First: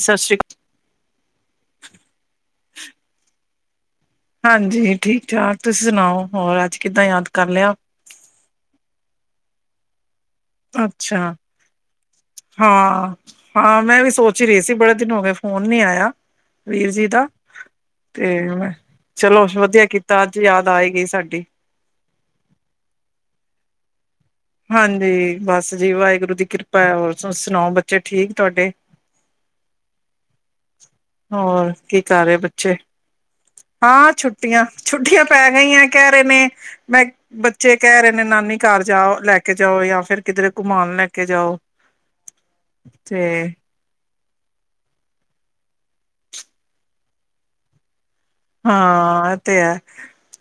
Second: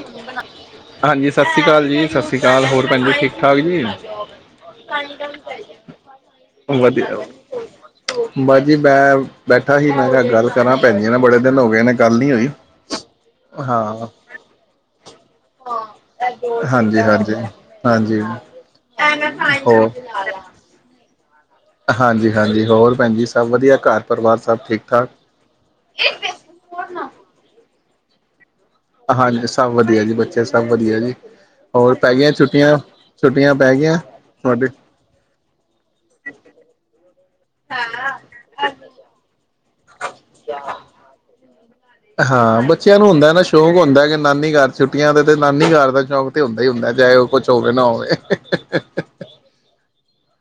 ਸਤਿ ਸ਼੍ਰੀ ਅਕਾਲ। ਹਾਂਜੀ ਸਤਿ ਸ੍ਰੀ ਅਕਾਲ ਜੀ ਸਤਿ ਸ਼੍ਰੀ ਅਕਾਲ ਹੋਰ ਭਣੀ ਠੀਕ ਠਾਕ ਜੀ ਹਾਂਜੀ ਠੀਕ ਠਾਕ ਤੁਸੀਂ ਸੁਣਾਓ ਹੋਰ ਅੱਜ ਕਿੱਦਾਂ ਵਧੀਆ ਯਾਦ ਕਰ ਲਿਆ ਬਸ ਜੀ ਮੈਂ ਬੈਠਾ ਸੀ ਮੈਂ ਕਿਹਾ ਗੱਲ ਕਰਾਂ ਪੈਂਦੀਆਂ ਨਾ ਅੱਛਾ। ਬੜੇ ਦਿਨ ਹੋ ਗਏ ਨੇ ਗੱਲ ਨੀ ਹੋਈ ਹਾਂ ਅਸੀ ਬੜੇ ਦਿਨ ਹੋ ਗਏ ਫੋਨ ਨੀ ਆਇਆ ਵੀਰ ਹਾਂਜੀ ਜੀ ਦਾ ਹਾਂਜੀ ਹਾਂਜੀ ਤੇ ਮੈਂ ਚਲੋ ਵਧੀਆ ਹੋਰ ਕੀਤਾ ਅੱਜ ਯਾਦ ਆਏਗੀਈ ਸਾਡੀ [unintelligible] ਹਾਂਜੀ ਹਾਂਜੀ ਹੋਰ ਭੈਣਜੀ ਸਭ ਵਧੀਆ ਘਰ ਪਰਿਵਾਰ ਸਭ ਠੀਕ ਠਾਕ ਹਾਂਜੀ ਬਸ ਜੀ ਵਾਹਿਗੁਰੂ ਦੀ ਕਿਰਪਾ ਹੈ ਹੋਰ ਤੁ ਸੁਣਾਓ ਬੱਚ ਅੱਛਾ ਠੀਕ ਤੁਹਾਡੇ ਹਾਂਜੀ ਸਭ ਵਧੀਆ ਜੀ ਬੱਚੇ ਸਭ ਵਧੀਆ ਜੀ ਹੋਰ ਕੀ ਪੈ ਕਰ ਗਈਆਂ ਰਹੇ ਬੱਚੇ ਛੁੱਟੀਆਂ ਛੁੱਟੀਆਂ ਪੈ ਗਈਆਂ ਹਾਂ ਛੁੱਟੀਆਂ ਤੁਹਾਡੇ ਛੁੱਟੀਆਂ ਪੈ ਗਈਆਂ ਕਹਿ ਰਹੇ ਨੇ ਮੈਂ ਬੱਚੇ ਕਹਿ ਰਹੇ ਨੇ ਨਾਨੀ ਘਰ ਜਾ ਲੈ ਕੇ ਕੇ ਜਾਓ ਜਾਂ ਆਪ ਹਾਂ ਬੱਚਿਆਂ ਨੂੰ ਤੇ ਹੁੰਦਾ ਨਾ ਸ਼ੌਕ ਹੁੰਦਾ ਨਾਨੀ ਘਰ ਛੁੱਟੀਆਂ ਦੇ ਤੇ ਨਾਨੀ ਘਰ ਦਾ ਚੌਂਕ ਤੇ ਹੁੰਦਾ ਹੀ ਹੁੰਦਾ ਚਾਹੇ ਉਹ ਕੁਛ ਹੋਵੇ ਨਾ ਹੋਵੇ ਹਾਂ ਇਹ ਤੇ ਹੈ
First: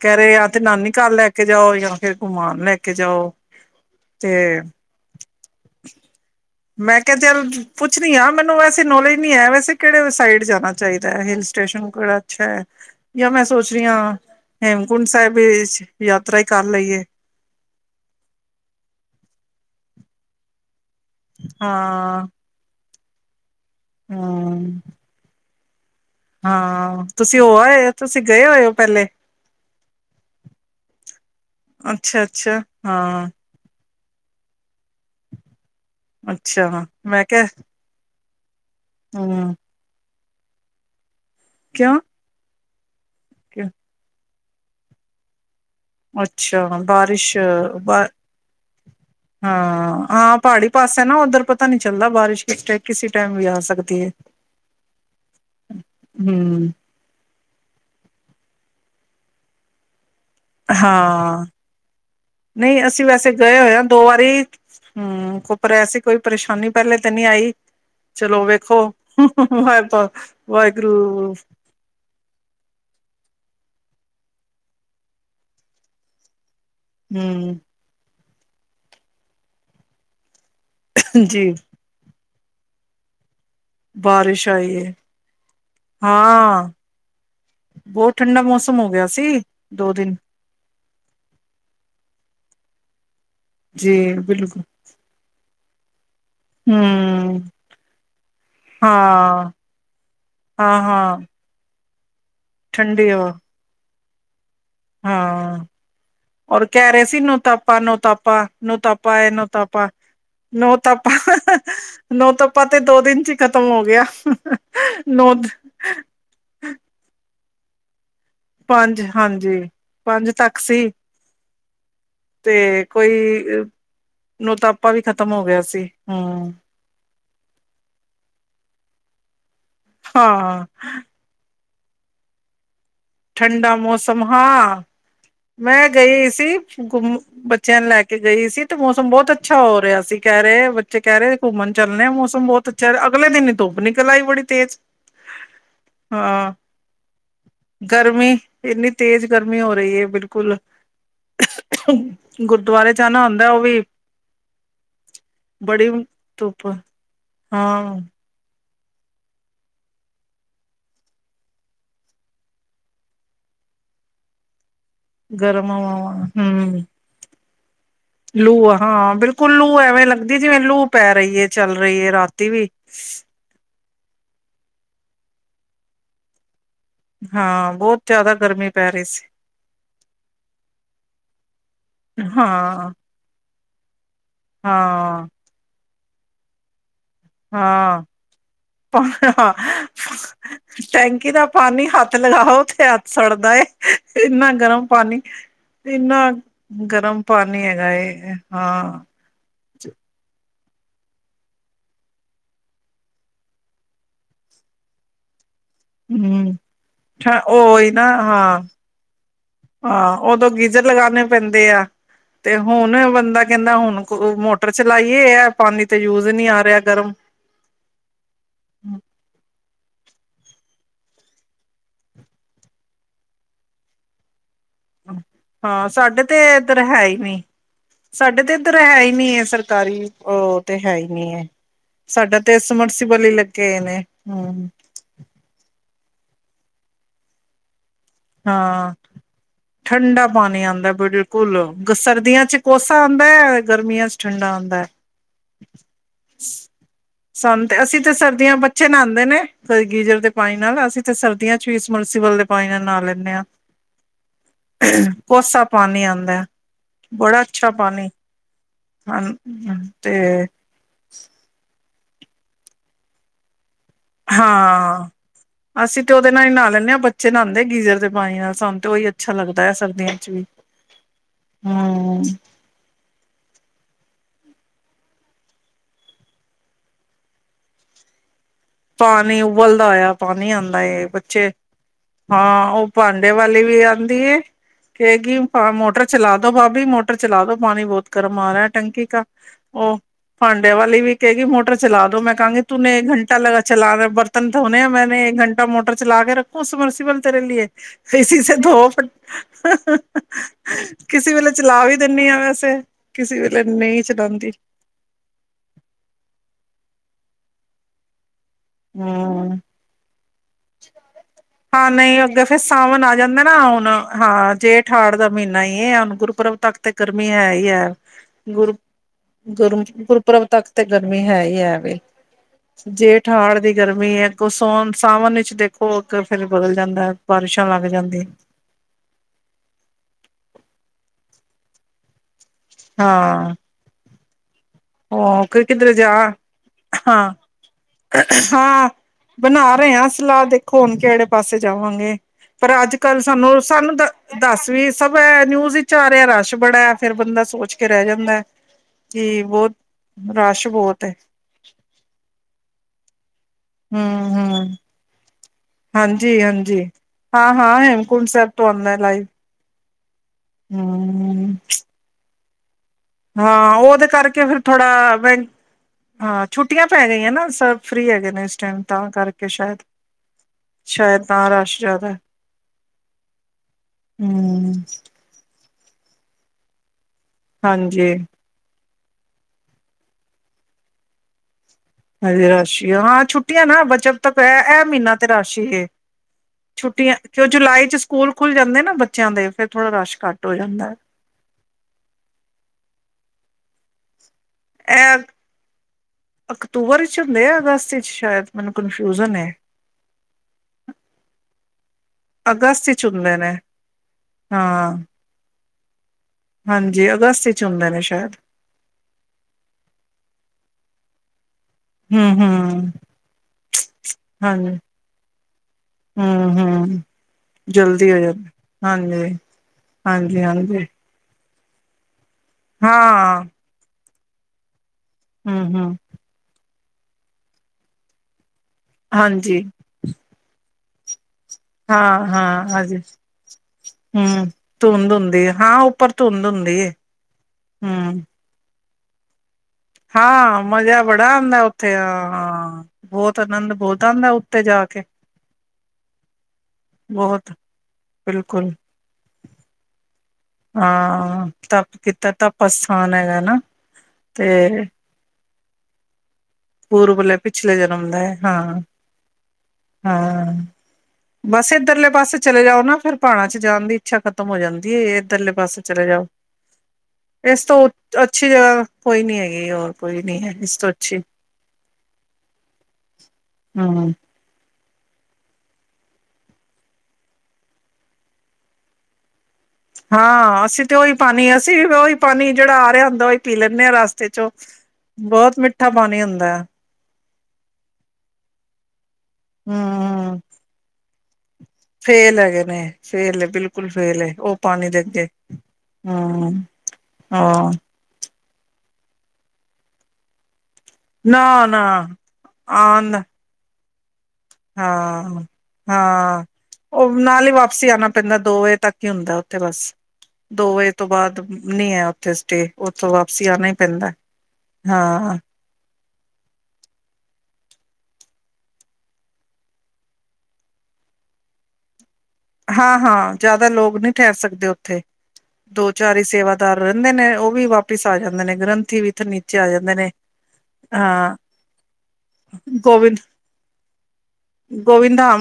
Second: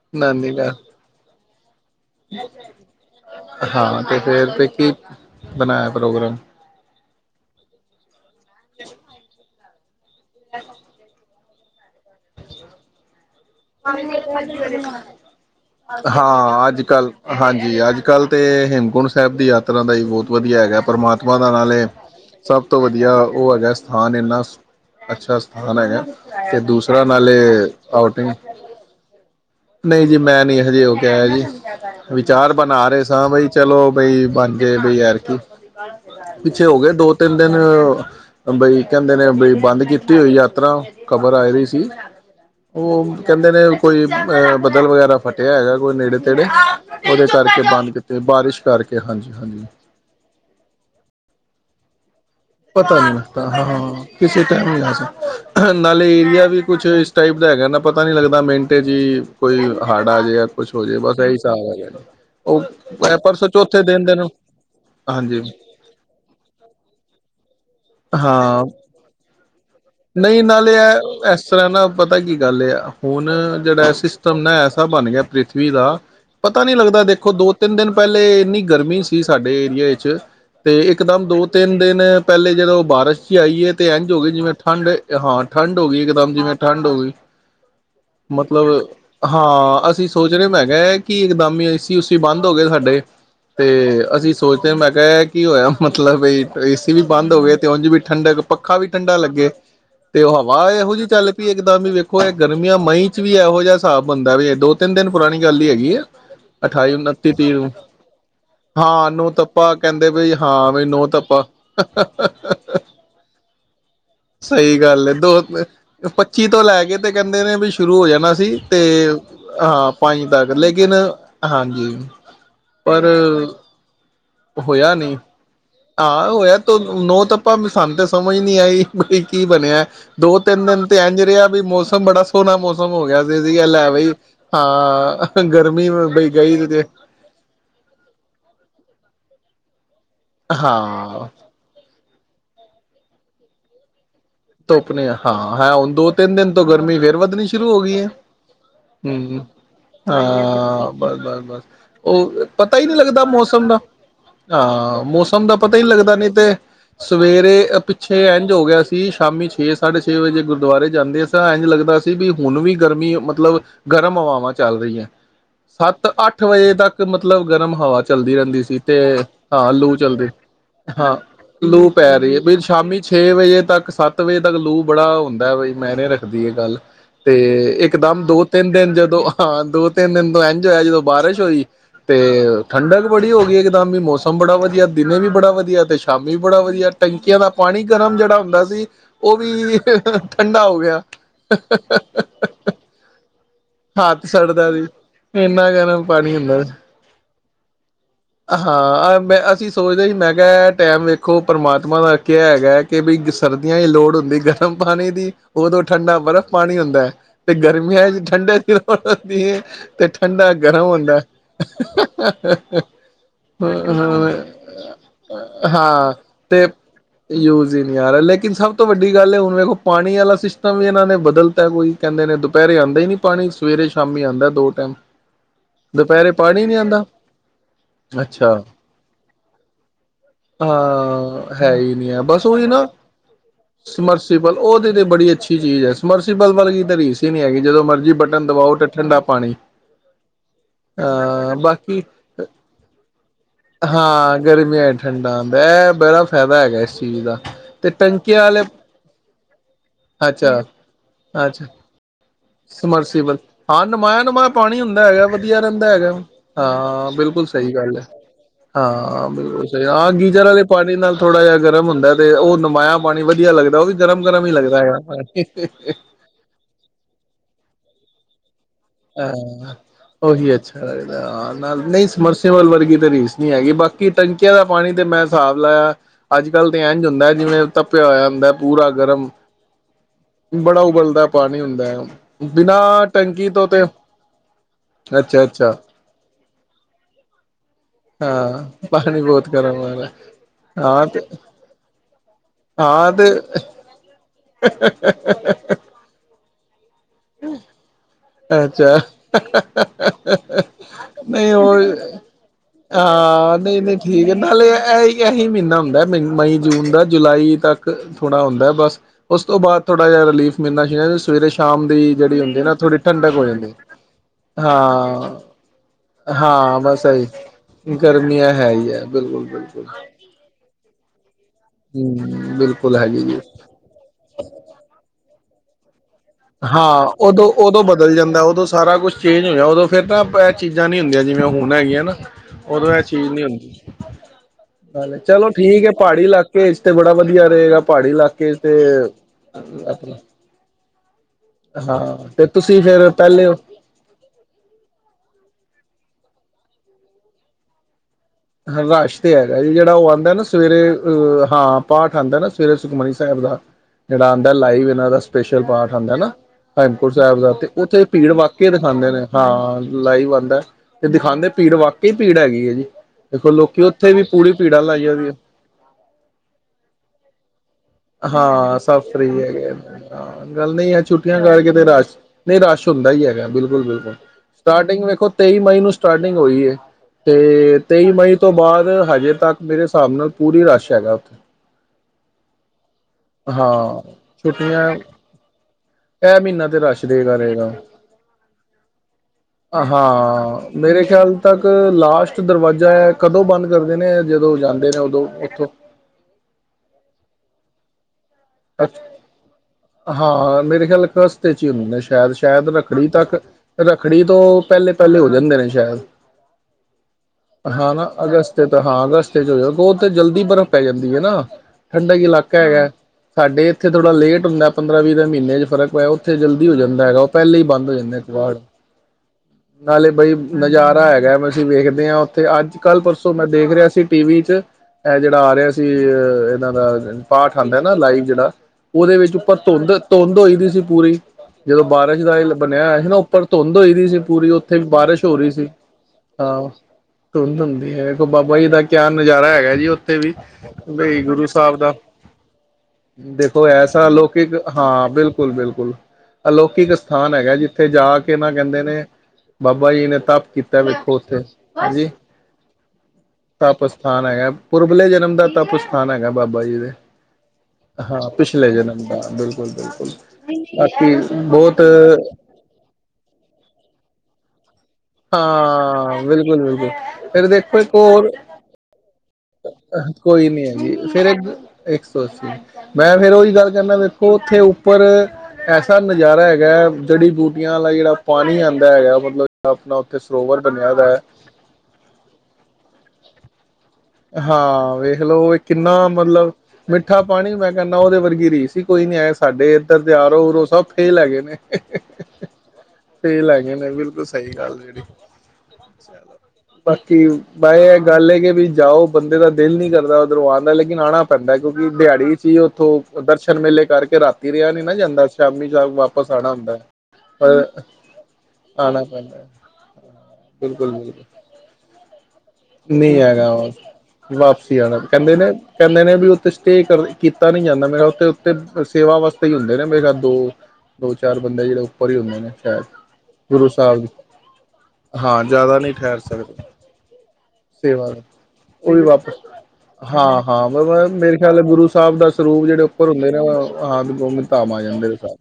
ਕਹਿ ਰਹੇ ਯ ਤੇ ਨਾਨੀ ਘਰ ਲੈ ਕੇ ਜਾਓ ਫਿਰ ਘੁਮਾਨ ਲੈ ਕੇ ਜਾਓ ਹਾਂ ਤੇ ਫ ਪਕੀ ਮੈਂ ਕਿਹਾ ਚੱਲ ਪੁੱਛਣੀ ਆ ਮੈਨੂੰ ਵੈਸੇ ਨੌਲੇਜ ਨੀ ਹੈ ਵੈਸੇ ਕਿਹੜੇ ਸਾਈਡ ਜਾਣਾ ਚਾਹੀਦਾ ਹੈ ਹਿਲ ਸਟੇਸ਼ਨ ਕੋ ਹੇਮਕੁੰਟ ਸਾਹਿਬ ਵਿੱਚ ਯਾਤਰਾ ਹੀ ਕਰ ਹਾਂ ਅੱਜ ਲਈਏ ਕੱਲ ਹਾਂਜੀ ਅੱਜ ਕੱਲ੍ਹ ਤੇ ਹੇਮਕੁੰਟ ਸਾਹਿਬ ਦੀ ਯਾਤ ਇਸ ਤਰ੍ਹਾਂ ਦਾ ਹੀ ਬਹੁਤ ਵਧੀਆ ਹੈਗਾ ਪਰਮਾਤਮਾ ਦਾ ਨਾਲੇ ਹਾਂ ਸਭ ਤੋਂ ਵਧਆ ਜਾਂ ਉਹ ਅ ਗਿਆ ਸਥਾਨ ਇੰਨਾ ਹਮ ਅੱਛਾ ਅਨਾ ਤੇ ਦੂਸਰਾ ਹਾਂ ਤੁਸੀਂ ਹੋ ਆਏ ਟ ਤੁਸੀਂ ਗਏ ਹੋਏ ਹੋ ਪਹਿਲੇ ਨਹੀਂ ਜੀ ਮੈਂ ਨੀ ਹਜੇ ਉਹ ਕਿਹਾ ਜੀ ਅੱਛਾ ਵਿਚਾਰ ਅੱਛਾ ਬਣਾ ਰਹੇ ਹਾਂ ਸਾਂ ਬਾਈ ਚਲੋ ਬਈ ਬਣ ਗਏ ਬਈ ਯਾਰ ਕੀ ਪਿੱਛੇ ਹੋ ਅੱਛਾ ਗਏ ਦੋ ਮੈਂ ਤਿੰਨ ਕਿਹਾ ਦਿਨ ਬਈ ਕਹਿੰਦੇ ਨੇ ਹਮ ਬਈ ਬੰਦ ਕੀਤੀ ਹੋਈ ਯਾਤਰਾ ਕਬਰ ਆਏ ਰਹੀ ਸੀ ਕਿਉਂ ਉਹ ਕਹਿੰਦੇ ਨੇ ਕਿਉਂ? ਕੋਈ ਬੱਦਲ ਵਗੈਰਾ ਫਟਿਆ ਹੈਗਾ ਕੋਈ ਨੇੜੇ ਤੇੜੇ ਅੱਛਾ ਉਹਦੇ ਬਾਰਿਸ਼ ਕਰਕੇ ਬ ਬੰਦ ਕੀਤੇ ਬਾਰਿਸ਼ ਕਰਕੇ ਹਾਂਜੀ ਹਾਂਜੀ ਹਾਂ ਹਾਂ ਪਹਾੜੀ ਪਾਸੇ ਨਾ ਉੱਧਰ ਪਤਾ ਨ ਨਹੀਂ ਚੱਲਦਾ ਬਾਰਿਸ਼ ਕਿਸ ਟ ਪਤਾ ਕਿਸੇ ਨੀ ਟਾਈਮ ਵੀ ਲੱਗਦਾ ਆ ਸਕਦੀ ਹਾਂ ਹੈ। ਕਿਸੇ ਟਮ ਨਾਲੇ ਏਰੀਆ ਵੀ ਹਮ ਕੁਛ ਇਸ ਟਾਈਪ ਦਾ ਹੈਗਾ ਪਤਾ ਨੀ ਲੱਗਦਾ ਮੇ ਤੇ ਜੀ ਕੋਈ ਹ ਹਾਂ ਉਹ ਨਹੀਂ ਅਸੀਂ ਵੈਸੇ ਪਰਸੋਂ ਗਏ ਹੋਏ ਚੌਥੇ ਹਾਂ ਦੋ ਦਿਨ ਦੇ ਨੂੰ ਵਾਰੀ ਹਮ ਹਾਂਜੀ ਕੋਪਰ ਐਸੀ ਕੋਈ ਪਰੇਸ਼ਾਨੀ ਪਹਿਲੇ ਤਾਂ ਨਹੀਂੀ ਆਈ ਚਲੋ ਹਾਂ ਵੇਖੋ ਵਾਹ ਨਹੀਂ ਨਾਲੇ ਵਾਹਿਗੁਰੂ ਇਸ ਤਰ੍ਹਾਂ ਨਾ ਪਤਾ ਕੀ ਗੱਲ ਹੈ ਹੁਣ ਜਿਹੜਾ ਸਿਸਟਮ ਨਾ ਐਸਾ ਬਣ ਗਿਆ ਪ੍ਰਿਥਵੀ ਦਾ ਪਤਾ ਨਹੀਂੀ ਲੱਗਦਾ ਦੇਖੋ ਦੋ ਹਮ ਤਿੰਨ ਦਿਨ ਪਹਿਲੇ ਇੰਨੀ ਗਰਮੀ ਸੀ ਸਾਡੇ ਏਰੀਏ ਚ ਤੇ ਇਕਦਮ ਦੋ ਜੀ ਤਿੰਨ ਦਿਨ ਪਹਿਲੇ ਜਦੋਂ ਉਹ ਬਾਰਿਸ਼ ਆਈਏ ਤੇ ਇਂਝ ਹੋ ਗਏ ਬਾਰਿਸ਼ ਜਿਵੇਂ ਆਈ ਠੰਡ ਹੈ ਹਾਂ ਠੰਢ ਹੋ ਗਈ ਇਕਦਮ ਜਿਵੇਂ ਹਾਂ ਠੰਡ ਹੋ ਗਈ ਬਹੁਤ ਠੰਡਾ ਮੌਸਮ ਮਤਲਬ ਹੋ ਗਿਆ ਸੀ ਹਾਂ ਦੋ ਅਸੀਂ ਦਿਨ ਸੋਚ ਰਹੇ ਮੈਂ ਕਿਹਾ ਹੈ ਕਿ ਇੱਕਦਮ ਹੀ ਏਸੀ ਉਸੀ ਬੰਦ ਹੋ ਗਏ ਸਾਡੇ ਤੇ ਜੀ ਅਸੀਂ ਬਿਲਕੁਲ ਸੋਚਦੇ ਹ ਮੈਂ ਕਿਹਾ ਕੀ ਹੋਇਆ ਮਤਲਬ ਵੀ ਏਸੀ ਵੀ ਬੰਦ ਹਮ ਹੋਵੇ ਤੇ ਉਝ ਵੀ ਠੰਡਕ ਪੱਖਾ ਵੀ ਠੰਡਾ ਲੱਗੇ ਹਾਂ ਤੇ ਉਹ ਹਵਾ ਹਾਂ ਇਹੋ ਜਿਹੀ ਹਾਂ ਚੱਲ ਪਈ ਇੱਕਨ ਦਾ ਵੀ ਵਖ ਦੇਖੋ ਇਹ ਗਰਮੀਆਂ ਮਈ ਠੰਡੀ ਚ ਹਵਾ ਵੀ ਇਹੋ ਜਿਹਾ ਹਿਸਾਬ ਬੰਦਾ ਵੀ ਦੋ ਤਿੰਨ ਦਿਨ ਪੁਰਾਣੀ ਗੱਲ ਹੀ ਹੈਗੀ ਹੈ ਹਾਂ ਰ ਕਹਿ ਅਠਾਈ ਰਹੇ ਸੀ ਉਨੱਤੀ ਤੀਹ ਨੂੰ ਨੋਤਾਪਾ ਨੋਤਾਪਾ ਹਾਂ ਨੋਤਾਪਾ ਨੋ ਏ ਧੱਪਾ ਨੋਤਾਪਾ ਕਹਿੰਦੇ ਬਈ ਹਾਂ ਬਈ ਨੋ ਨੋਤਾਪਾ ਧੱਪਾ ਨੋਤਾਪਾ ਤੇ ਦੋ ਦਿਨ ਚ ਹੀ ਖਤਮ ਹੋ ਗਿਆ ਸਹੀ ਗੱਲ ਹੈ ਨੋ ਦੋ ਪੱਚੀ ਤੋਂ ਲੈ ਕੇ ਤੇ ਕਹਿੰ ਦੇ ਨੇ ਵੀ ਸ਼ੁਰੂ ਹੋ ਜਾਣਾ ਸੀ ਤੇ ਪੰਜ ਹਾਂਜੀ ਹਾਂ ਪੰਜ ਤੱਕ ਸੀ ਲੇਕਿਨ ਹਾਂਜੀ ਤੇ ਪਰ ਕੋਈ ਨੋਤਾਪਾ ਹੋਇਆ ਵੀ ਨੀ ਖਤਮ ਹੋ ਗਿਆ ਸੀ ਹਾਂ ਹੂੰ ਹੋਇਆ ਤ ਨੋ ਤਾਂਪਾ ਸਾਨੂੰ ਤੇ ਸਮਝ ਨਹੀਂੀ ਆਈ ਗ ਕੀ ਬਣਿਆ ਦੋ ਹਾਂ ਤਿੰਨ ਦਿਨ ਤੇ ਇੰਝ ਰਿਹਾ ਵੀਸ ਮੌਸਮ ਬੜਾ ਸੋਹਣਾ ਮੌਸਮ ਹੋ ਗਿਆ ਸੀ ਸੀਗਾ ਠੰਡਾ ਲੈ ਬਈ ਮੌਸਮ ਹਾਂ ਮੈਂ ਗਰਮੀ ਗਈ ਬਈ ਸੀ ਤੇ ਘੁਮਾਣ ਬੱਚਿਆਂ ਨੂੰ ਲੈ ਕੇ ਗਈ ਸੀ ਤੇ ਮੌਸਮ ਬਹੁਤ ਅੱਾ ਅੱਛਾ ਹੋ ਰਿਹਾ ਸੀ ਕਹਿ ਰਹੇ ਬੱਚੇ ਕਹਿ ਹਾਂ ਰਹੇ ਘੁੰਮਣ ਚੱਲਣੇ ਆ ਮੌਸਮ ਬਹੁਤ ਅ ਚਾਰ ਅਗਲੇ ਦਿਨ ਹੀ ਤੁੱਪਣੀ ਧੁੱਪ ਨੇ ਹਾਂ ਹੈ ਹੁਣ ਦੋ ਤਿੰਨ ਦਿਨ ਹਾਂ ਤੋਂ ਗਰਮੀ ਫੇਿਰ ਵੱਧਣੀ ਸ਼ੁਰੂ ਹੋ ਗਈ ਗਰਮੀ ਇੰਨੀ ਤੇਜ਼ ਹਮ ਗਰਮੀ ਹੋ ਰਹੀ ਹੈ ਬਿਲਕੁਲ ਹਾਂ ਬਸ ਬਸ ਬਸ ਉਹ ਪਤਾ ਹੀ ਗੁਰਦੁਆਰੇ ਨਹੀਂ ਜਾਣਾ ਲੱਗਦਾ ਹੁੰਦਾ ਉਹ ਮੌਸਮ ਦਾ ਵੀ ਹਾਂ ਮੌਸਮ ਦਾ ਪਤਾ ਹੀ ਬੜੀ ਲੱਗਦਾ ਨਹੀਂ ਤੇ ਧੁੱਪ ਸਵੇਰੇ ਹਾਂ ਪਿੱਛੇ ਇੰਝ ਹੋ ਗਿਆ ਕੀ ਸ਼ਾਮੀ ਛੇ ਸਾਢੇ ਛੇ ਵਜੇ ਗੁਰਦੁਆਰੇ ਜਾਂਦੇ ਸ ਇੰਝ ਲੱਗਦਾ ਸੀ ਵੀ ਹੁਣ ਵੀ ਗਰਮੀ ਮਤਲਬ ਗਰਮ ਹਵਾਵਾਂ ਚੱਲ ਰਹੀ ਹੈ ਗਰਮ ਸੱਤ ਹਵਾਵਾਂ ਅੱਠ ਵਜੇ ਹੂੰ ਤੱਕ ਮਤਲਬ ਗਰਮ ਹਵਾ ਚੱਲਦੀ ਲੂ ਰਹਿੰਦੀ ਆ ਸੀ ਤੇ ਹਾਂ ਬਿਲਕੁਲ ਹਾਂ ਲੂ ਐਵੇਂ ਚੱਲਦੀ ਲੱਗਦੀ ਜਿਵੇਂ ਲੂ ਪੈ ਹਾਂ ਰਹੀ ਹੈ ਚੱਲ ਲੂ ਪੈ ਰਹੀ ਹੈ ਰਾਤੀ ਵੀਰ ਵੀ ਸ਼ਾਮੀ ਛੇ ਵਜੇ ਤੱਕ ਸੱਤ ਵਜੇ ਤੱਕ ਲੂ ਬੜਾ ਹੁੰਦਾ ਬ ਮੈਂ ਨਹੀਂ ਰੱਖਦੀ ਹੈ ਗੱਲ ਤੇ ਹਾਂ ਬਹੁਤ ਇਕਦਮ ਜ਼ਿਆਦਾ ਦੋ ਗਰਮੀ ਤਿੰਨ ਪੈ ਦਿਨ ਰਹੀ ਜਦੋਂ ਸੀ ਹਾਂ ਦੋ ਤਿੰਨ ਦਿਨ ਤੋਂ ਇੰਝ ਹੋਇਆ ਜਦੋਂ ਬਾਰਿਸ਼ ਹੋਈ ਤੇ ਹਾਂ ਠੰਡਕ ਬੜੀ ਹੋ ਗਈ ਦਾ ਵੀ ਮੌਸਮ ਬੜਾ ਵਧੀਆ ਦਿਨੇ ਹਾਂ ਵੀ ਬੜਾ ਵਧੀਆ ਤੇ ਸ਼ਾਮੀ ਵੀ ਬੜਾ ਵਧੀਆ ਟੈਂਕੀਆਂ ਦਾ ਪਾਣੀ ਗਰਮ ਜਿਹੜਾ ਹੁੰਦਾ ਸੀ ਉਹ ਹਾਂ ਵੀ ਠੰਡਾ ਹੋ ਗਿਆ ਟੈਂਕੀ ਦਾ ਪਾਣੀ ਹੱਥ ਲਗਾਓ ਤੇ ਹੱਥ ਸੜਦਾ ਹੱਥ ਇੰਨਾ ਸੜਦਾ ਗਰਮ ਸੀ ਪਾਣੀ ਇੰਨਾ ਗਰਮ ਇੰਨਾ ਪਾਣੀ ਹੁੰਦਾ ਸੀ ਗਰਮ ਪਾਣੀ ਹੈਗਾ ਹਾਂ ਮੈਂ ਅਸੀਂ ਸੋਚਦੇ ਸੀ ਮੈਂ ਟਾਈਮ ਵੇਖੋ ਪਰਮਾਤਮਾ ਦਾ ਕਿਹਾ ਹੈਗਾ ਕਿ ਬ ਸਰਦੀਆਂ ਦੀ ਲੋੜ ਹੁੰਦੀ ਗਰਮ ਪਾਣੀ ਦੀ ਉਦੋਂ ਠੰਡਾ ਬਰਫ਼ ਹੂੰ ਪਾਣੀ ਹੁੰਦਾ ਹੈ ਤੇ ਉਹ ਹੀ ਨਾ ਗਰਮੀਆਂ ਚ ਠੰਡੇ ਹਾਂ ਚ ਤੇ ਹਾਂ ਉਦੋਂ ਠੰਡਾ ਗੀਜ਼ਰ ਗਰਮ ਹੁੰਦਾ ਲਗਾਣੇ ਪੈਂਦੇ ਆ ਹ ਤੇ ਹੁਣ ਬੰਦਾ ਕਹਿੰਦਾ ਹੁਣ ਹ ਮੋਟਰ ਚਲਾਈਏ ਇਹ ਪਾਣੀ ਤੇ ਹਾਂ ਯੂਜ ਨਹੀਂ ਆ ਤੇ ਰਿਹਾ ਗਰਮ ਯੂਜ ਹੀ ਨਹੀਂੀ ਆ ਰਿਹਾ ਲੇਕਿਨ ਸਭ ਸਭ ਤੋਂ ਵੱਡੀ ਗੱਲ ਹੈ, ਹੁਣ ਵੇਖੋ ਪਾਣੀ ਵਾਲਾ ਸਿਸਟਮ ਵੀ ਇਹਨਾਂ ਨੇ ਬਦਲਤਾ ਹੁਣ ਕਹਿੰਦੇ ਨੇ ਦੁਪਹਿਰੇ ਆਉਂਦਾ ਹੀ ਨਹੀਂ ਪਾਣੀ ਸਵੇਰੇ ਸ਼ਾਮੀ ਆਉਂਦਾ ਦੋ ਟਾਈਮ ਹਾਂ ਸਾਡੇ ਦੁਪਹਿਰੇ ਤੇ ਪਾਣੀ ਨਹੀਂ ਇਧਰ ਹੈ ਆਉਂਦਾ ਹੀ ਨੀ ਸਾਡੇ ਤੇ ਅੱਛਾ ਇਧਰ ਹੈ ਹੀ ਨਹੀਂ ਹੈ ਸਰਕਾਰੀ ਉਹ ਤੇ ਹੈ ਹੀ ਨੀ ਹੈ। ਹਾਂ ਹੀ ਨਹੀਂ ਹੈ ਸਾਡਾ ਬਸ ਤੇ ਉਹੀ ਨਾ ਸਮਰਸੀਬਲ ਹੀ ਲੱਗੇ ਨੇ ਸਮਰਸੀਬਲ ਹਮ ਉਹ ਤੇ ਤੇ ਬੜੀ ਅੱਛੀ ਚੀਜ਼ ਹੈ। ਸਮਰਸੀਬਲ ਵਰਗੀ ਤਾਂ ਰਰੀਸੀ ਸੀ ਨੀ ਹੈਗੀ ਜਦੋਂ ਮਰਜ਼ ਜ ਬਟਨ ਦਵਾਓ ਤੇ ਹਾਂ ਠੰਡਾ ਪਾਣੀ ਠੰਡਾ ਪਾਣੀ ਆਉਂਦਾ ਹਾਂ ਬਿਲਕੁਲ ਬਾਕੀ ਸਰਦੀਆਂ ਚ ਕੋਸਾ ਆਉਂਦਾ ਹੈ ਗਰਮੀਆਂ ਚ ਹਾਂ ਠੰਡਾ ਆਉਂਦਾ ਹੈ ਗਰਮੀਆਂ ਠੰਡਾ ਆਉਂਦਾ ਇਹ ਬੜਾ ਫਾਇਦਾ ਹੈਗਾ ਇਸ ਚੀਜ਼ ਦਾ ਤੇ ਟੰਕੀਆਂ ਆਲੇ ਪਿੱਛੇ ਨਹਾਉਂਦੇ ਨੇ ਗੀਜਰ ਦੇ ਪਾਣੀ ਨਾਲ ਅਸੀਂ ਤੇ ਸਰਦੀਆਂ ਅੱਛਾ ਚ ਵੀ ਸਮਰਸਿਬਲ। ਪਾਣੀ ਨਾਲੇ ਸਮਰਸੀਬਲ ਹਾਂ ਨਮਾਇਆ, ਨਮਾਇਆ ਪਾਣੀ ਹੁੰਦਾ ਹੈਗਾ ਵਧੀਆ ਕੋਸਾ ਰਹਿੰਦਾ ਪਾਣੀ ਹੈਗਾ ਆਂਦਾ ਹਾਂ ਬੜਾ ਬਿਲਕੁਲ ਅੱਛਾ ਸਹੀ ਗੱਲ ਹੈ। ਪਾਣੀ ਹਾਂ ਬਿਲਕੁਲ ਸਹੀ ਹਾਂ ਤੇ ਗੀਜਰ ਵਾਲੇ ਪਾਣੀ ਨਾਲ ਥੋੜ੍ਹਾ ਜਿਹਾ ਗਰਮ ਹੁੰਦਾ। ਤੇ ਉਹ ਨਮਾਇਆ ਪਾਣੀ ਵਧੀਆ ਲੱਗਦਾ ਉਹ ਵੀ ਗਰਮ ਗਰਮ ਹੀ ਲੱਗਦਾ ਹੈਗਾ ਹਾਂ ਅਸੀਂ ਤੇ ਉਹਦੇ ਨਾਲ ਹੀ ਨਾ ਲੈਂਦੇ ਹਾਂ ਬੱਚੇ ਨਾਉਂਦੇ ਗੀਜ਼ਰ ਤੇ ਪਾਣੀ ਨਾਲ ਤੇ ਉਹੀ ਅੱਛਾ ਲੱਗਦਾ ਹੈ ਹਾਂ ਸਰਦੀਆਂ ਚ ਵੀ ਉਹੀ ਅੱਛਾ ਲੱਗਦਾ ਨਾਲ ਨਹੀਂ ਹਮ ਸਮਰਸਿਵਲ ਵਰਗੀ ਤਾਂ ਰੀਸ ਨਹੀਂ ਹੈਗੀ ਬਾਕੀ ਟੈਂਕੀਆਂ ਦਾ ਪਾਣੀ ਤੇ ਮੈਂ ਹਿਸਾਬ ਲਾਇਆ ਅੱਜ ਕਲ ਤੇ ਇਂਝ ਹੁੰਦਾ ਜਿਵੇਂ ਤਪਿਆ ਹੋਇਆ ਹੁੰਦਾ ਏ ਪਾਣੀ ਉਬਲਦਾ ਹੋਇਆ ਪਾਣੀ ਆਉਂਦਾ ਬੜਾ ਉਬਲਦਾ ਬੱਚੇ ਪਾਣੀ ਹੁੰਦਾ ਹੈ ਹਾਂ ਉਹ ਬਿਨਾਂ ਭਾਂਡੇ ਟੰਕੀ ਵਾਲੇ ਤੋਂ ਵੀ ਏ ਤੇ ਆਉਂਦੀ ਕੇ ਗੀ ਅੱਛਾ ਅੱਛਾ ਮੋਟਰ ਚਲਾ ਦੋ ਓਂ ਬਾਬੀ ਮੋਟਰ ਚਲਾ ਦੋ ਪਾਣੀ ਬਹੁਤ ਗਰਮ ਆ ਰਿਹਾ ਹੈ ਹਾਂ ਟੈਂਕੀ ਪਾਣੀ ਕਾ, ਬਹੁਤ ਗਰਮ ਉਹ ਵਾਲਾ ਫਾਂਡਿਆਂ ਵਾਲੀ ਹਾਂ ਵੀ ਤੇ ਕਹਿਗੀਈ ਮੋਟਰ ਚਲਾ ਦੋ ਮੈਂ ਕਹਾਂਗੀ ਤੂੰਣੇ ਏਕ ਹਾਂ ਤੇ ਘੰਟੇ ਓਂ ਚਲਾ ਰੇ ਬਰਤਨ ਧੋਣੇ ਮੈਂਨੇ ਇੱਕ ਘੰਟਾ ਮੋਟਰ ਚਲਾ ਕੇ [unintelligible] ਅੱਛਾ, ਵੇਲੇ ਨਹੀਂ ਉਹ ਚਲਾ ਵੀ ਦਿੰਨੀ ਆ ਵੈਸੇ ਕਿਸੇ ਹਾਂ ਵੇਲੇ ਨਹੀਂ ਨਹੀਂ ਠੀਕ ਚਲਾਉਂਦੀ ਨਾਲੇ ਐਹੀ ਇਹੀ ਮਹੀਨਾ ਹੁੰਦਾ ਮਈ ਜੂਨ ਦਾ ਜੁਲਾਈ ਤੱਕ ਥੋੜਾ ਹੁੰਦਾ ਏ ਬਸ ਉਸ ਹੂੰ ਤੋਂ ਬਾਅਦ ਥੋੜਾ ਜਿਹਾ ਰਿਲੀਫ ਮਿਲਨਾ ਜੇ ਨਾ ਸਵੇਰੇ ਸ਼ਾਮ ਦੀ ਜਿਹੜੀ ਅ ਫਿਰ ਹੁੰਦੀ ਨਾ ਥੋੜ੍ਹੀ ਸਾਵਣ ਆ ਠੰਡਕ ਜਾਂਦਾ ਹੋ ਨਾ ਜਾਂਦੀ ਹੁਣ ਹਾਂ ਜੇਠ, ਹਾੜ ਦਾ ਹਾਂ ਮਹੀਨਾ ਈ ਇਹ ਹੁਣ ਗੁਰਪੁਰਬ ਤੱਕ ਹਾਂ ਤੇ ਬਸ ਗਰਮੀ ਹੈ ਹੀ ਹੈ, ਇਹੀ ਗਰਮੀਆਂ ਹੈ ਗੁਰ, ਹੀ ਹੈ ਬਿਲਕੁਲ ਗੁਰ ਬਿਲਕੁਲ ਗੁਰਪੁਰਬ ਤੱਕ ਤੇ ਗਰਮੀ ਹੈ। ਵੀ ਹੈ ਵੇ, ਹਮ ਬਿਲਕੁਲ ਹੈਗੀ ਜੇਠ, ਜੀ ਹਾੜ ਦੀ ਗਰਮੀ ਹੈ ਕੋ ਸੋਨ, ਸਾਵਨ ਕੁਛ ਦੇਖੋ ਅੱਗੇ ਫੇਰ ਬਦਲ ਹਾਂ ਜਾਂਦਾ ਔਦੋਂ, ਬਾਰਿਸ਼ਾਂ ਔਦੋਂ ਲੱਗ ਬਦਲ ਜਾਂਦੀ ਜਾਂਦਾ ਉਦੋਂ ਸਾਰਾ ਕੁਛ ਚੇਂਜ ਹੋਇਆ ਉਦੋਂ ਫੇਰ ਤਾ ਪੈ ਚੀਜ਼ਾਂ ਨੀ ਹੁੰਦੀਆਂ ਜਿਵੇਂ ਹੁਣ ਹੈਗੀਆਂ ਨਾ। ਉਦੋਂ ਇਹ ਚੀਜ਼ ਨਹੀਂ ਹਾਂ ਹੁੰਦੀ ਉਹ ਚਲੋ ਕੋਈ ਠੀਕ ਹੈ ਕਿੱਧਰੇ ਜਾ ਪਹਾੜੀ ਇਲਾਕੇ ਚ ਤੇ ਬੜਾ ਹਾਂ ਵਧੀਆ ਰਹੇਗਾ ਪਹਾੜੀ ਇਲਾਕੇ ਚ ਤੇ ਹਾਂ ਬਣਾ ਰਹੇ ਹਾਂ ਆਪਣਾ ਸਲਾਹ ਦੇਖੋ ਹੁਣ ਕਿਹੜੇ ਪਾਸੇ ਜਾਵਾਂਗੇ ਹਾਂ ਤੇ ਪਰ ਤੁਸੀਂ ਅੱਜ ਫੇਰ ਕੱਲ੍ਹ ਪਹਿਲੇ ਹੋ ਸਾਨੂੰ ਸਾਨੂੰ ਦ ਦੱਸ ਵੀ ਸਭ ਨਿਊਜ [unintelligible] ਰਸ਼ ਬੜਾ ਫੇਿਰ ਬੰਦਾ ਸੋਚ ਕੇ ਰਹਿ ਜਾਂਦਾ ਰਸ਼ ਤਾਂ ਜੀ ਹੈਗਾ ਈ ਬਹੁਤ ਆ ਜਿਹੜਾ ਉਹ ਆਉਂਦਾ ਨਾ ਰਸ਼ ਸਵੇਰੇ ਬਹੁਤ ਹੈ ਅਹ ਹਾਂ ਪਾਠ ਆਉਂਦਾ ਨਾ ਸਵੇਰੇ ਸੁਖਮਨੀ ਸਾਹਿਬ ਦਾ ਜਿਹੜਾ ਆਉਂਦਾ ਹੂੰ-ਹੂੰ ਲਾਈਵ ਇਹਨਾਂ ਦਾ ਸਪੈਸ਼ਲ ਪਾਠ ਆਂਦਾ ਨਾ ਹਾਂਜੀ ਹਾਂਜੀ ਹੇਮਕੁੰਟ ਸਾਹਿਬ ਦਾ ਤੇ ਹਾਂ-ਹਾਂ ਉੱਥੇ ਹੇਮਕੁੰਟ ਭੀੜ ਸਾਹਿਬ ਤੋਂ ਵਾਕੇ ਆਉਂਦਾ ਦਿਖਾਉਂਦੇ ਲਾਈਵ ਨੇ ਹਾਂ ਲਾਈਵ ਬੰਦਾ ਤੇ ਦਿਖਾਉਂਦੇ ਹੂੰ ਭੀੜ ਵਾਕਈ ਭੀੜ ਹੈਗੀ ਠੀ ਜੀ ਦੇਖੋ ਹਾਂ ਲੋਕੀ ਉਹਦੇ ਉੱਥੇ ਵੀ ਕਰਕੇ ਪੂਰੀ ਫਿਰ ਭੀੜਾਂ ਥੋੜਾ ਲਾਈਆਂ ਦੀਆਂ ਹਾਂ ਛੁੱਟੀਆਂ ਪੈ ਗਈਆਂ ਨਾ ਸ ਹਾਂ ਸਭ ਫ੍ਰੀ ਹੈਗੇ ਗੱਲ ਨਹੀਂ ਹੈ ਸ਼ਾਇਦ ਛੁੱਟੀਆਂ ਤਾਂ ਕਰਕੇ ਤੇ ਜ਼ਿਆਦਾ ਰਸ਼ ਨਹੀਂ ਰਸ਼ ਹੁੰਦਾ ਹੀ ਹੈਗਾ ਬਿਲਕੁਲ ਬਿਲਕੁਲ ਹੂੰ ਸਟਾਰਟਿੰਗ ਵੇਖੋ ਤੇਈ ਮਈ ਨੂੰ ਸਟਾਰਟਿੰਗ ਹੋਈ ਹੈ ਤੇ ਤੇਈ ਹਾਂਜੀ ਮਈ ਤੋਂ ਬਾਅਦ ਹਜੇ ਤੱਕ ਮੇਰੇ ਹਿਸਾਬ ਨਾਲ ਪੂਰੀ ਰਸ਼ ਹੈਗਾ ਉੱਥੇ ਹਜੇ ਰੱਸ਼ ਅੱਛ ਹਾਂ ਛੁੱਟੀਆਂ ਨਾ ਹਾਂ ਬਚਬ ਤੱਕ ਇਹ ਛੁੱਟੀਆਂ ਮਹੀਨਾ ਤੇ ਰਸ਼ ਹੀ ਇਹ ਇਹ ਮਹੀਨਾ ਤੇ ਰਸ਼ ਦਾ ਰਹੇਗਾ ਰਹੇਗਾ ਸਕੂਲ ਖੁੱਲ ਜਾਂਦੇ ਨਾ ਬੱਚਿਆਂ ਦੇ ਫਿਰ ਥੋੜਾ ਰਸ਼ ਘੱਟ ਹੋ ਹਾਂ ਜਾਂਦਾ ਮੇਰੇ ਖਿਆਲ ਤੱਕ ਲਾਸਟ ਦਰਵਾਜ਼ਾ ਹੈ ਕਦੋਂ ਬੰਦ ਕਰਦੇ ਨੇ ਜਦੋਂ ਜਾਂਦੇ ਨੇ ਇਹ ਉਦੋਂ ਉੱਥੋਂ ਅਕਤੂਬਰ ਵਿੱਚ ਹੁੰਦੇ ਆ ਅਗਸਤ ਵਿੱਚ ਅੱਛਾ ਅੱ ਹਾਂ ਮੇਰੇ ਖਿਆਲ ਕਸਤੇ [inaudible] ਸ਼ਾਇਦ ਸ਼ਾਇਦ ਅਗਸਤ ਵਿੱਚ ਰੱਖੜੀ ਤੱਕ ਹੁੰਦੇ ਨੇ ਰੱਖੜੀ ਤੋਂ ਪਹਿਲੇ ਹਾਂ ਪਹਿਲੇ ਹੋ ਜਾਂਦੇ ਨੇ ਛਦ ਹਾਂਜੀ ਅਗਸਤ ਵਿੱਚ ਹੁੰਦੇ ਹਾਂ ਨੇ ਨਾ ਸ਼ਾਇਦ ਅਗਸਤ ਤਾਂ ਹਾਂ ਅਗਸਤ ਚ ਹੋ ਉਹ ਤੇ ਜਲਦੀ ਬਰਫ਼ ਪੈ ਜਾਂਦੀ ਦੀ ਹੈ ਨਾ ਠੰਡਾ ਈ ਹੂੰ ਇਲਾਕਾ ਹੂੰ ਹੈਗਾ ਸਾਡੇ ਇੱਥੇ ਥੋੜਾ ਲੇਟ ਹੁੰਦਾ ਹਾਂਜੀ ਪੰਦਰਾਂ ਵੀਹ ਦੇ ਮਹੀਨੇ ਚ ਫ਼ਰਕ ਪਇਆ ਹੂੰ ਉੱਥੇ ਜਲਦੀ ਹੋ ਹੂੰ ਜਾਂਦਾ ਹੈਗਾ ਉਹ ਪਹਿਲੇਾਂ ਹੀ ਬੰਦ ਹੋ ਜਲਦੀ ਜਾਂਦੇ ਜਾਂਦਾ ਕਵਾੜ ਹਾਂਜੀ ਨਾਲੇ ਬਈ ਹਾਂਜੀ ਹਾਂਜੀ ਨਜ਼ਾਰਾ ਹੈਗਾ ਅਸੀਂ ਵੇਖਦੇ ਆਂ। ਤੇ ਅੱਜ, ਕੱਲ੍ਹ, ਪਰਸੋਂ ਹਾਂ ਮੈਂ ਦੇਖ ਰਿਹਾ ਸੀ। ਟੀਵੀ 'ਚ ਇਹ ਜਿਹੜਾ ਆ ਹੂੰ ਰਿਹਾ ਸੀ ਹੂੰ ਇਹਨਾਂ ਦਾ- ਪਾਠ ਆਂਦਾ ਨਾ ਲਾਈਵ। ਜਿਹੜਾ ਉਦੇ ਵਿੱਚ ਉੱਪਰ ਹਾਂਜੀ ਧੁੰਦ ਧੁੰਦ ਹੋਈ ਦੀ ਸੀ। ਪੂਰੀ ਜਦੋਂ ਹਾਂ ਬਾਰਿਸ਼ ਦਾ ਏ ਹਾਂ ਬਣਿਆ ਹਾਂਜੀ ਹੋਇਆ ਹੀ ਨਾ ਉੱਪਰ ਧੁੰਦ ਹੋਈ ਦੀ ਸੀ ਹੂੰ ਪੂਰੀ। ਉੱਥੇ ਧੁੰਦ ਬਾਰਿਸ਼ ਹੋ ਹੁੰਦੀ ਰਹੀ ਹੈ ਸੀ। ਹਾਂ ਉੱਪਰ ਧੁੰਦ ਹਾਂ, ਹੁੰਦੀ ਹੈ ਧੁੰਦ ਹੁੰਦੀ ਹੈ ਹੂੰ ਦੇਖੋ ਬਾਬਾ ਜੀ ਦਾ- ਕਿਆ ਨਜ਼ਾਰਾ ਹੈਗਾ ਜੀ ਉੱਥੇ ਵੀ ਹਾਂ ਮਜ਼ਾ ਬਈ ਬੜਾ ਗੁਰੂ ਆਂਦਾ ਸਾਹਿਬ ਉੱਥੇ। ਦਾ ਹਾਂ -ਹਾਂ ਬਹੁਤ- ਦੇਖੋ ਆਨੰਦ ਬਹੁਤ ਐਸਾ ਆਉਂਦਾ ਲੋਕਿਕ ਉੱਤੇ ਜਾ ਕੇ ਹਾਂ ਬਿਲਕੁਲ ਬਿਲਕੁਲ ਅਲੌਕਿਕ ਅਸਥਾਨ ਬਹੁਤ ਹੈਗਾ ਜਿੱਥੇ ਜਾ ਕੇ ਨਾ ਬਿਲਕੁਲ ਕਹਿੰਦੇ ਨੇ ਬਾਬਾ ਜੀ ਨੇ ਤੱਪ ਕੀਤਾ ਵੇਖੋ ਉੱਥੇ। ਹਾਂ ਤਪ ਜੀ ਕੀਤਾ ਤਪ ਅਸਥਾਨ ਹੈਗਾ ਨਾ -ਤਪ ਅਸਥਾਨ ਹੈਗਾ ਤੇ ਪੁਰਬਲੇ ਜਨਮ ਦਾ। ਤਪੁ ਸਥਾਨ ਹੈ ਪੂਰਬਲੇ ਪਿਛਲੇ ਜਨ- ਹਾਂ ਪਿਛਲੇ ਜਨਮ ਦਾ ਬਿਲਕੁਲ ਬਿਲਕੁਲ ਹਾਂ- ਬਾਕੀ ਬਸ ਬਹੁਤ ਇੱਧਰਲੇ ਪਾਸੇ ਚਲੇ ਜਾਓ ਨਾ ਫੇਰ ਪਹਾੜਾਂ ਚ ਜਾਣ ਦੀ ਇੱਛਾ ਖਤਮ ਹੋ ਜਾਂਦੀ ਹੈ ਇੱਧਰਲੇ ਪਾਸੇ ਚਲੇ ਹਾਂ, ਜਾਓ ਬਿਲਕੁਲ- ਬਿਲਕੁਲ। ਫੇਰ ਇਸ ਤੋਂ ਦੇਖੋ ਇੱਕ ਹੋਰ ਅੱਛੀ ਜਗ੍ਹਾ ਕੋਈ ਨੀ ਹੈਗੀ ਹੋਰ ਕੋਈ ਹੈ ਨੀ ਇਸ ਤੋਂ ਹੈਗੀ। ਅੱਛੀ ਫੇਰ ਇੱਕ ਸੌ ਅੱਸੀ। ਮੈਂ ਫੇਰ ਉਹੀ ਗੱਲ ਕਰਨਾ ਹਮ ਵੇਖੋ ਉੱਥੇ- ਪਰ ਐਸਾ ਨਜ਼ਾਰਾ ਹੈਗਾ ਜੜੀ ਬੂਟੀਆਂ ਅਲਾ ਜਿਹੜਾ ਪਾਣੀ ਆਂਦਾ ਹੈਗਾ ਮਤਲਬ- ਆਪਣਾ ਉੱਥੇ ਸਰੋਵਰ ਹਾਂ ਅਸੀਂ ਬਣਿਆ ਤੇ ਦਾ ਉਹੀ ਹੈ ਪਾਣੀ। ਅਸੀਂ ਵੀ ਉਹੀ ਪਾਣੀ ਜਿਹੜਾ ਆ ਰਿਹਾ ਹੁੰਦਾ ਉਹੀ- ਪੀ ਲੈਨੇ ਹਾਂ ਵੇਖ ਲਓ ਇਹ ਮਿੱਠਾ ਕਿੰਨਾ ਪਾਣੀ ਮਤਲਬ ਹੁੰਦਾ ਮਿੱ ਹੈ। ਮਿੱਠਾ ਪਾਣੀ ਮੈਂ ਕਹਿੰਦਾ ਉਹਦੇ ਵਰਗੀ ਰੀਸ ਕੋਈ ਨੀ ਐ। ਸਾਡੇ ਇੱਧਰ ਦੇ ਆਰ ਹਮ ਓ, ਊਰੋ ਸਭ ਫੇਲ ਹੈਗੇ ਨੇ। ਫੇਲ ਹੈਗੇ ਨੇ ਫੇਲ ਹੈਗੇ ਨੇ ਫੇਲ ਬਿਲਕੁਲ ਸਹੀ ਉਹ ਗੱਲ ਪਾਣੀ ਦੇ ਜਿਹੜੀ। ਅੱਗੇ ਹਮ ਚਲੋ-ਬਾਕੀ ਹਾਂ ਮ ਗੱਲ ਏ ਕਿ- ਵੀ ਜਾਓ ਬੰਦੇ ਦਾ ਦਿਲ ਨੀ ਕਰਦਾ ਉਧਰੋਂ ਆ ਲੇਕਿਨ ਆਣਾ ਪੈਂਦਾ ਨਾ ਨਾ ਕਿਉਂਕਿ ਦਿਆੜੀ 'ਚ ਹੀ ਆਨ ਉੱਥੋਂ ਦਰਸ਼ਨ ਮੇਲੇ- ਕਰਕੇ ਰਾਤ ਹਾਂ ਹਾਂ ਹੁੰਦਾ ਉਹ ਨਾਲ ਹੀ ਪਰ ਵਾਪਸੀ ਆਣਾ ਪੈਂਦਾ ਦੋ ਵਜੇ ਤੱਕ ਆਉਣਾ ਈ ਹੁੰਦਾ ਪੈਂਦਾ ਉੱਥੇ ਬਸ। ਦੋ ਬਿਲਕੁਲ ਵਜੇ ਤੋਂ ਬਿਲਕੁਲ ਬਾਅਦ ਨੀ ਐ ਉੱਥੇ ਸਟੇ। ਉੱਥੋਂ ਨਹੀਂ ਵਾਪਸੀ ਹੈਗਾ ਉਹ ਆਣਾ- ਵਾਪਸੀ ਆਣਾ ਕਹਿੰਦੇ ਨੇ -ਕਹਿੰਦੇ ਨੇ ਵੀ ਉੱਥੇ ਸਟੇ ਕੀਤਾ ਨੀ ਜਾਂਦਾ। ਮੇਰਾ ਉੱਥੇ ਉੱਥੇ ਸੇਵਾ ਵਾਸਤੇ ਹੀ ਹੁੰਦੇ ਨੇ ਮੇਰੇ ਖਿਹਾ ਦੋ- ਦੋ ਚਾਰ ਬੰਦੇ ਜਿਹੜੇ ਉੱਪਰ ਈ ਹੁੰਦੇ ਨੇ। ਸ਼ਾਇਦ ਹਾਂ ਹਾਂ ਗੁਰੂ ਜ਼ਿਆਦਾ ਲੋਕ ਸਾਹਿਬ ਦੀ, ਨਹੀਂ ਠਹਿਰ ਸਕਦੇ ਉੱਥੇ ਹਾਂ ਜ਼ਿਆਦਾ ਦੋ ਨਹੀਂ ਚਾਰ ਠਹਿਰ ਹੀ ਸਕਦੇ ਸੇਵਾਦਾਰ ਰਹਿੰਦੇ ਨੇ ਉਹ ਵੀ ਵਾਪਿਸ ਸੇਵਾ ਆ ਦਾ ਜਾਂਦੇ ਨੇ ਉਹ ਵੀ ਗ੍ਰੰਥੀ ਵਾਪਸ ਨੀਚੇ ਆ ਜਾਂਦੇ ਨੇ ਹਾਂ ਹਾਂ ਮੇਰੇ ਖਿਆਲ ਗੁਰੂ ਸਾਹਿਬ ਦਾ ਸਰੂਪ ਜਿਹੜੇ ਉੱਪਰ ਗੋਬਿੰਦ ਹੁੰਦੇ ਨੇ ਹਾਂ ਗੋਮੀਿ ਧਾਮ ਆ ਜਾਂਦੇ ਗੋਬਿੰਦ ਹ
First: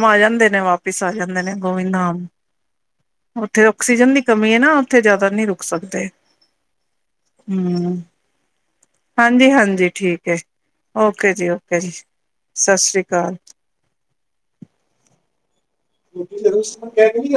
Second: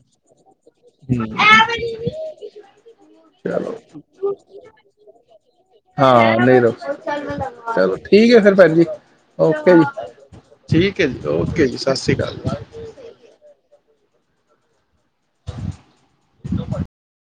ਗੋਬਿੰਦਉੱਥੇ ਚਲੋ ਆਕਸੀਜਨ ਦੀ ਕਮੀ ਹੈ ਨਾ ਉੱਥੇ ਜ਼ਿਆਦਾ ਨਹੀਂ ਰੁਕ ਸਕਦੇ ਹਾਂ ਨਹੀਂ ਰੋ ਚਲੋ ਠੀਕ ਹੈ ਫਿਰ ਭੈਣ ਜੀ ਹਾਂਜੀ ਓਕੇ ਹਾਂਜੀ ਜੀ ਠੀਕ ਹੈ ਠੀਕ ਹੈ ਜੀ ਓਕੇ ਜੀ ਸਤਿ ਸ਼੍ਰੀ ਸਤਿ ਅਕਾਲੀ ਸ਼੍ਰੀ ਅਕਾਲ ਕਹਿ ਕੇ ਨੀ